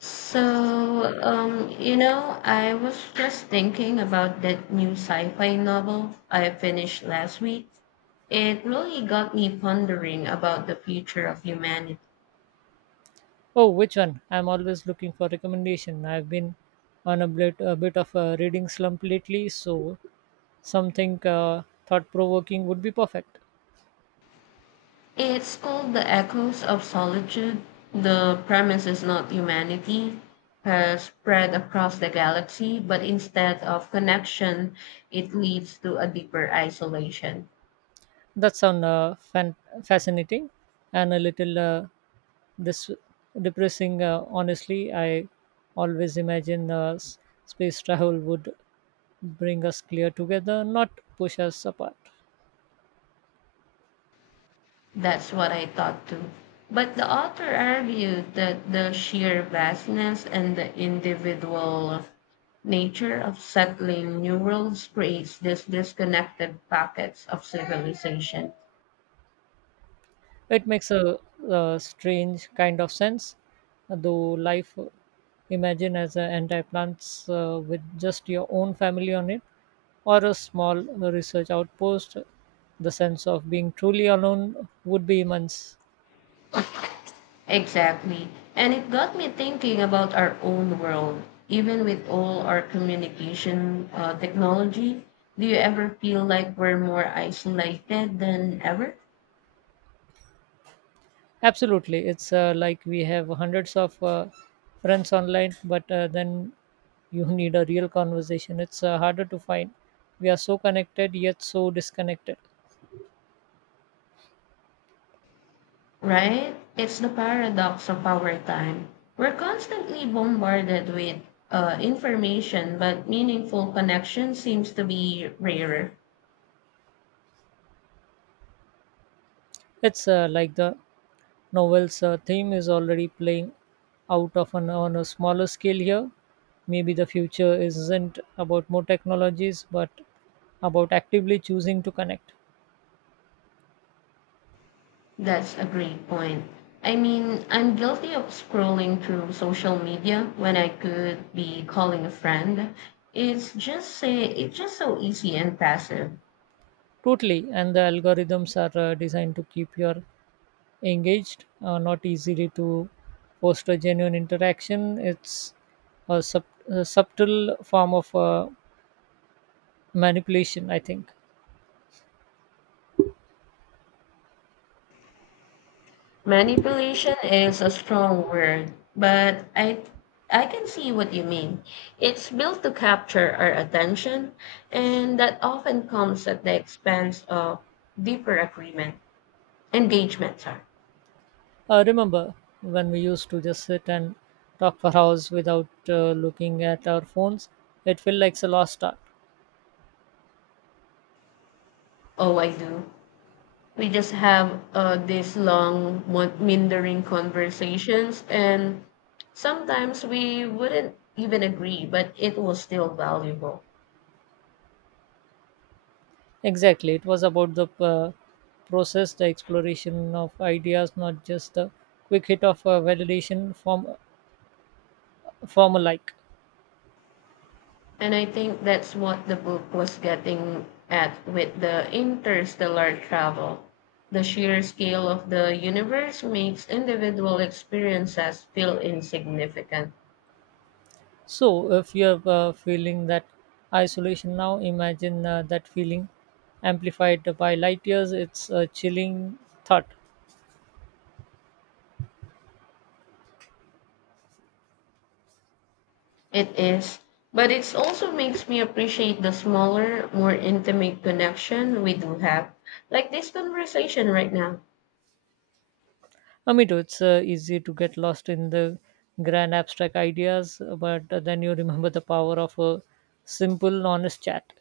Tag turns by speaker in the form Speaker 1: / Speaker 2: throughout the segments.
Speaker 1: I was just thinking about that new sci-fi novel I finished last week. It really got me pondering about the future of humanity.
Speaker 2: Oh, which one? I'm always looking for recommendation. I've been on a bit of a reading slump lately, so something thought provoking would be perfect.
Speaker 1: It's called The Echoes of Solitude. The premise is not humanity has spread across the galaxy, but instead of connection, it leads to a deeper isolation.
Speaker 2: That sounds fascinating and a little this depressing. Honestly, I always imagine space travel would bring us clear together, not push us apart.
Speaker 1: That's what I thought too. But the author argued that the sheer vastness and the individual nature of settling new worlds creates these disconnected pockets of civilization.
Speaker 2: It makes a strange kind of sense, though life imagine as an entire plants with just your own family on it or a small research outpost, the sense of being truly alone would be immense.
Speaker 1: Exactly. And it got me thinking about our own world. Even with all our communication technology, do you ever feel like we're more isolated than ever?
Speaker 2: Absolutely, it's like we have hundreds of friends online, but then you need a real conversation, it's harder to find. We are so connected yet so disconnected.
Speaker 1: Right? It's the paradox of our time. We're constantly bombarded with information, but meaningful connection seems to be rarer.
Speaker 2: It's like the novels theme is already playing on a smaller scale here. Maybe the future isn't about more technologies, but about actively choosing to connect.
Speaker 1: That's a great point. I mean, I'm guilty of scrolling through social media when I could be calling a friend. It's just say it's just so easy and passive.
Speaker 2: Totally, and the algorithms are designed to keep you engaged, not easily to foster genuine interaction. It's a subtle form of manipulation, I think.
Speaker 1: Manipulation is a strong word, but I can see what you mean. It's built to capture our attention, and that often comes at the expense of deeper agreement, engagement. Sorry.
Speaker 2: Remember when we used to just sit and talk for hours without looking at our phones? It felt like a lost art.
Speaker 1: Oh, I do. We just have these long, meandering conversations, and sometimes we wouldn't even agree, but it was still valuable.
Speaker 2: Exactly. It was about the process, the exploration of ideas, not just the quick hit of validation from a like.
Speaker 1: And I think that's what the book was getting at with the interstellar travel. The sheer scale of the universe makes individual experiences feel insignificant.
Speaker 2: So, if you're feeling that isolation now, imagine that feeling amplified by light years. It's a chilling thought.
Speaker 1: It is, but it also makes me appreciate the smaller, more intimate connection we do have, like this conversation right now.
Speaker 2: I mean, it's easy to get lost in the grand abstract ideas, but then you remember the power of a simple, honest chat.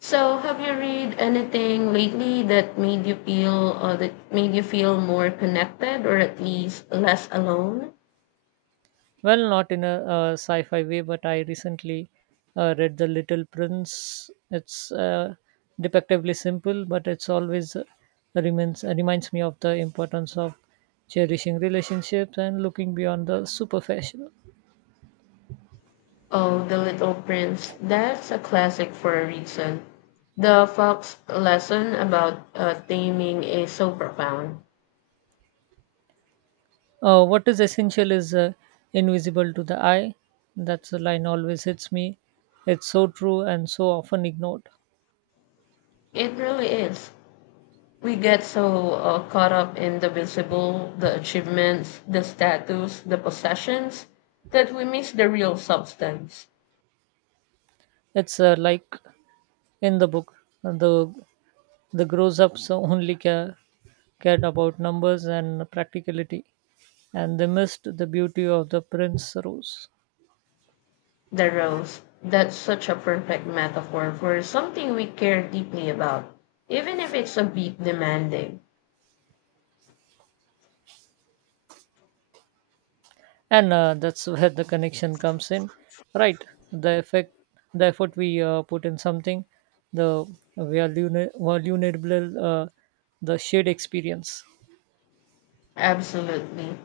Speaker 1: So, have you read anything lately that made you feel, or that made you feel more connected, or at least less alone?
Speaker 2: Well, not in a sci fi way, but I recently read The Little Prince. It's depictively simple, but it's always reminds me of the importance of cherishing relationships and looking beyond the superficial.
Speaker 1: Oh, The Little Prince. That's a classic for a reason. The Fox lesson about taming is so profound.
Speaker 2: What is essential is invisible to the eye. That's the line always hits me. It's so true and so often ignored.
Speaker 1: It really is. We get so caught up in the visible, the achievements, the status, the possessions, that we miss the real substance,
Speaker 2: It's like in the book, Uh, the the grows ups only cared about numbers and practicality, and they missed the beauty of the prince rose.
Speaker 1: the rose. That's such a perfect metaphor for something we care deeply about, even if it's a bit demanding.
Speaker 2: And that's where the connection comes in, right, the effect the effort we put in something, the vulnerable the shared experience.
Speaker 1: Absolutely.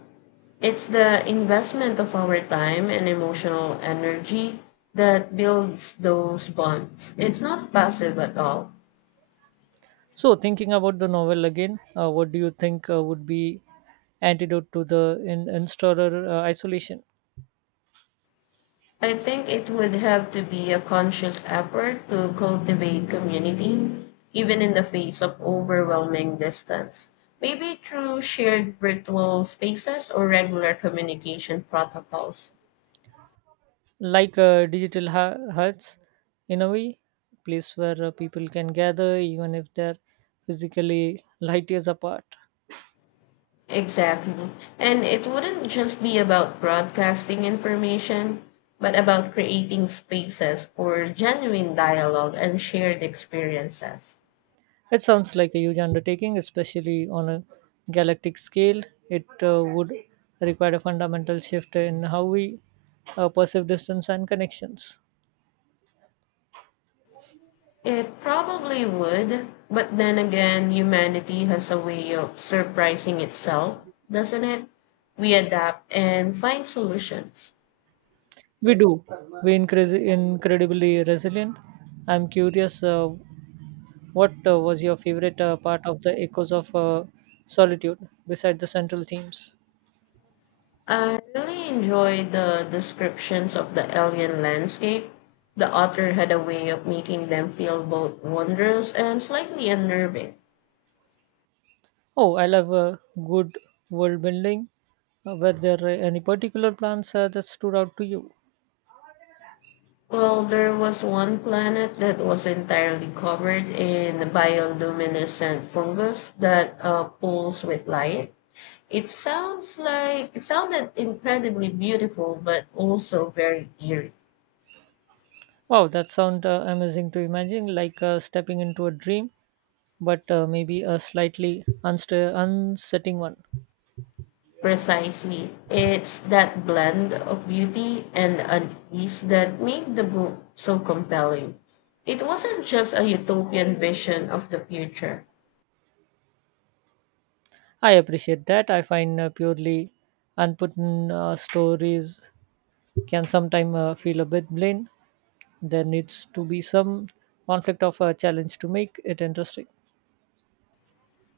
Speaker 1: It's the investment of our time and emotional energy that builds those bonds. It's not passive at all.
Speaker 2: So thinking about the novel again, what do you think would be antidote to the installer isolation?
Speaker 1: I think it would have to be a conscious effort to cultivate community, even in the face of overwhelming distance. Maybe through shared virtual spaces or regular communication protocols.
Speaker 2: Like digital huts, in a way, place where people can gather even if they're physically light years apart.
Speaker 1: Exactly. And it wouldn't just be about broadcasting information, but about creating spaces for genuine dialogue and shared experiences.
Speaker 2: It sounds like a huge undertaking, especially on a galactic scale. It would require a fundamental shift in how we perceive distance and connections.
Speaker 1: It probably would, but then again, humanity has a way of surprising itself, doesn't it? We adapt and find solutions.
Speaker 2: We do. We increase incredibly resilient. I'm curious, what was your favorite part of the Echoes of Solitude, beside the central themes?
Speaker 1: I really enjoyed the descriptions of the alien landscape. The author had a way of making them feel both wondrous and slightly unnerving.
Speaker 2: Oh, I love good world building. Were there any particular plans that stood out to you?
Speaker 1: Well, there was one planet that was entirely covered in bioluminescent fungus that pulls with light. It sounds like it sounded incredibly beautiful, but also very eerie.
Speaker 2: Wow, that sounds amazing to imagine, like stepping into a dream, but maybe a slightly unsta unsettling one.
Speaker 1: Precisely. It's that blend of beauty and unease that made the book so compelling. It wasn't just a utopian vision of the future,
Speaker 2: I appreciate that. I find purely unput stories can sometimes feel a bit bland. There needs to be some conflict of a challenge to make it interesting.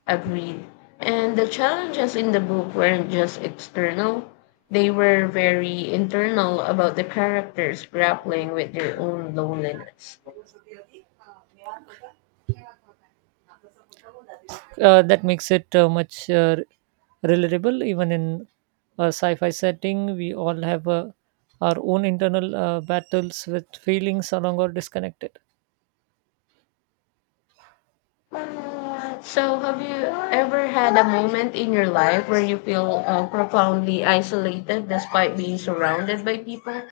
Speaker 1: agreed. And the challenges in the book weren't just external, they were very internal about the characters grappling with their own loneliness.
Speaker 2: That makes it much relatable, even in a sci-fi setting. We all have our own internal battles with feelings along or disconnected.
Speaker 1: So, have you ever had a moment in your life where you feel profoundly isolated despite being surrounded by people?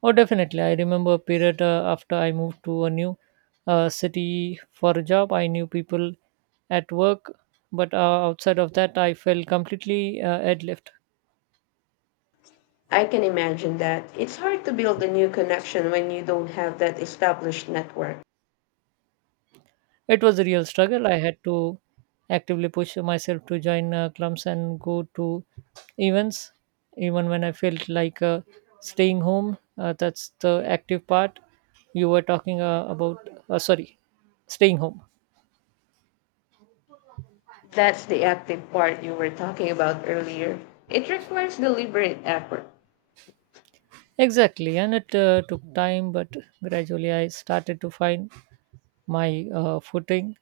Speaker 2: Oh, definitely. I remember a period after I moved to a new city for a job. I knew people at work, but outside of that, I felt completely ad.
Speaker 1: I can imagine that. It's hard to build a new connection when you don't have that established network.
Speaker 2: It was a real struggle. I had to actively push myself to join clubs and go to events, even when I felt like staying home. That's the active part you were talking about. Sorry, staying home.
Speaker 1: That's the active part you were talking about earlier. It requires deliberate effort.
Speaker 2: Exactly, and it took time, but gradually I started to find my footing.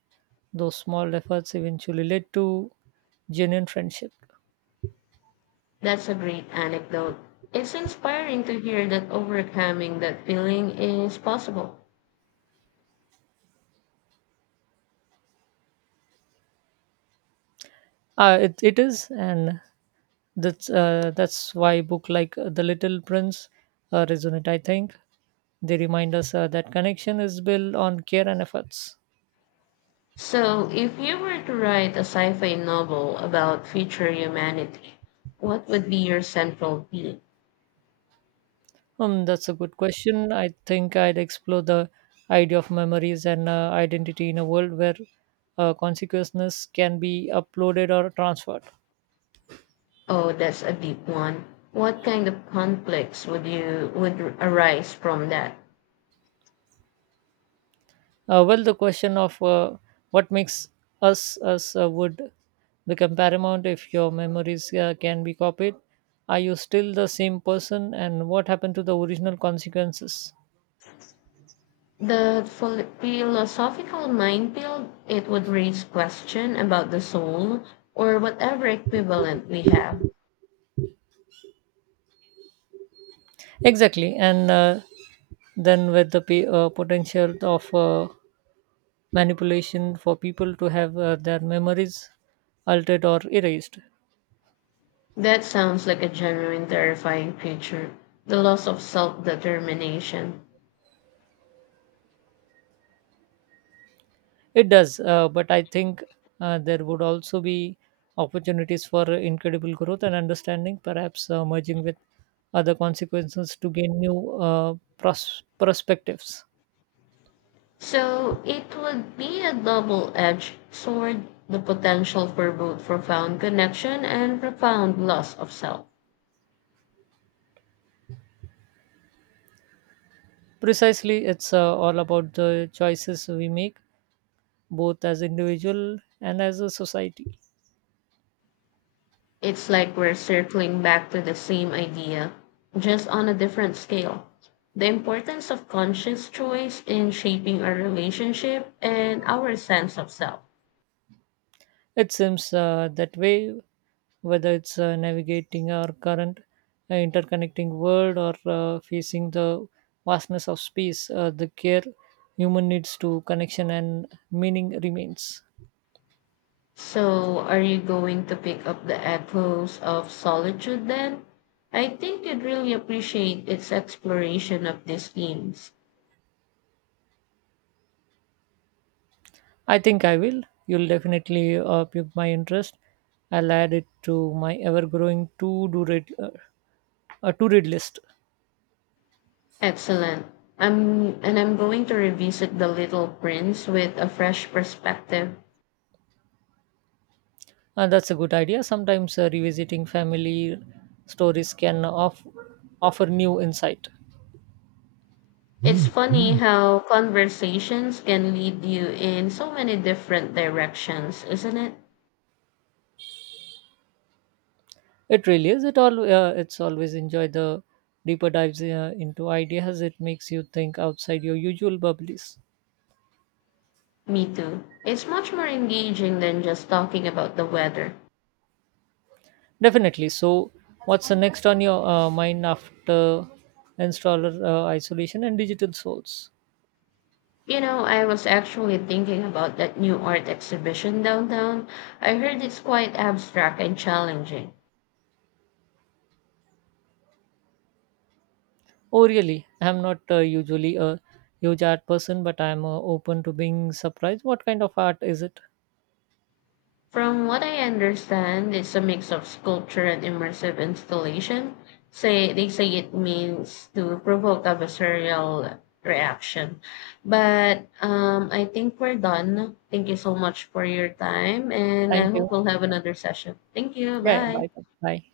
Speaker 2: Those small efforts eventually led to genuine friendship.
Speaker 1: That's a great anecdote. It's inspiring to hear that overcoming that feeling is possible.
Speaker 2: It is, and that's why book like The Little Prince resonate. I think they remind us that connection is built on care and efforts.
Speaker 1: So, if you were to write a sci fi novel about future humanity, what would be your central theme?
Speaker 2: That's a good question. I think I'd explore the idea of memories and identity in a world where consciousness can be uploaded or transferred.
Speaker 1: Oh, that's a deep one. What kind of conflicts would you would arise from that?
Speaker 2: Well, the question of what makes us would become paramount if your memories can be copied. Are you still the same person, and what happened to the original consequences?
Speaker 1: The philosophical minefield, it would raise question about the soul or whatever equivalent we have.
Speaker 2: Exactly, and then with the potential of manipulation for people to have their memories altered or erased.
Speaker 1: That sounds like a genuine terrifying creature, the loss of self-determination.
Speaker 2: It does, but I think there would also be opportunities for incredible growth and understanding, perhaps merging with other consequences to gain new perspectives.
Speaker 1: So it would be a double-edged sword, the potential for both profound connection and profound loss of self.
Speaker 2: Precisely, it's all about the choices we make, both as individual and as a society.
Speaker 1: It's like we're circling back to the same idea, just on a different scale. The importance of conscious choice in shaping our relationship and our sense of self.
Speaker 2: It seems that way, whether it's navigating our current interconnecting world or facing the vastness of space, the care human needs to connection and meaning remains.
Speaker 1: So, are you going to pick up the echoes of solitude then? I think you'd really appreciate its exploration of these themes.
Speaker 2: I think I will. You'll definitely pique my interest. I'll add it to my ever-growing to-read list.
Speaker 1: Excellent. And I'm going to revisit The Little Prince with a fresh perspective.
Speaker 2: And that's a good idea. Sometimes revisiting family stories can offer new insight.
Speaker 1: It's funny how conversations can lead you in so many different directions, isn't it?
Speaker 2: It really is. It's always enjoy the deeper dives into ideas. It makes you think outside your usual bubbles.
Speaker 1: Me too. It's much more engaging than just talking about the weather.
Speaker 2: Definitely. So, what's the next on your mind after installer isolation and digital souls?
Speaker 1: You know, I was actually thinking about that new art exhibition downtown. I heard it's quite abstract and challenging.
Speaker 2: Oh, really? I'm not usually a huge art person, but I'm open to being surprised. What kind of art is it?
Speaker 1: From what I understand, it's a mix of sculpture and immersive installation. Say they say it means to provoke a visceral reaction. But I think we're done. Thank you so much for your time, and I
Speaker 2: Thank
Speaker 1: hope
Speaker 2: you.
Speaker 1: we'll have another session. Thank you.
Speaker 2: Yeah. Yeah. Yeah.
Speaker 1: Bye.
Speaker 2: Bye. Bye. Bye.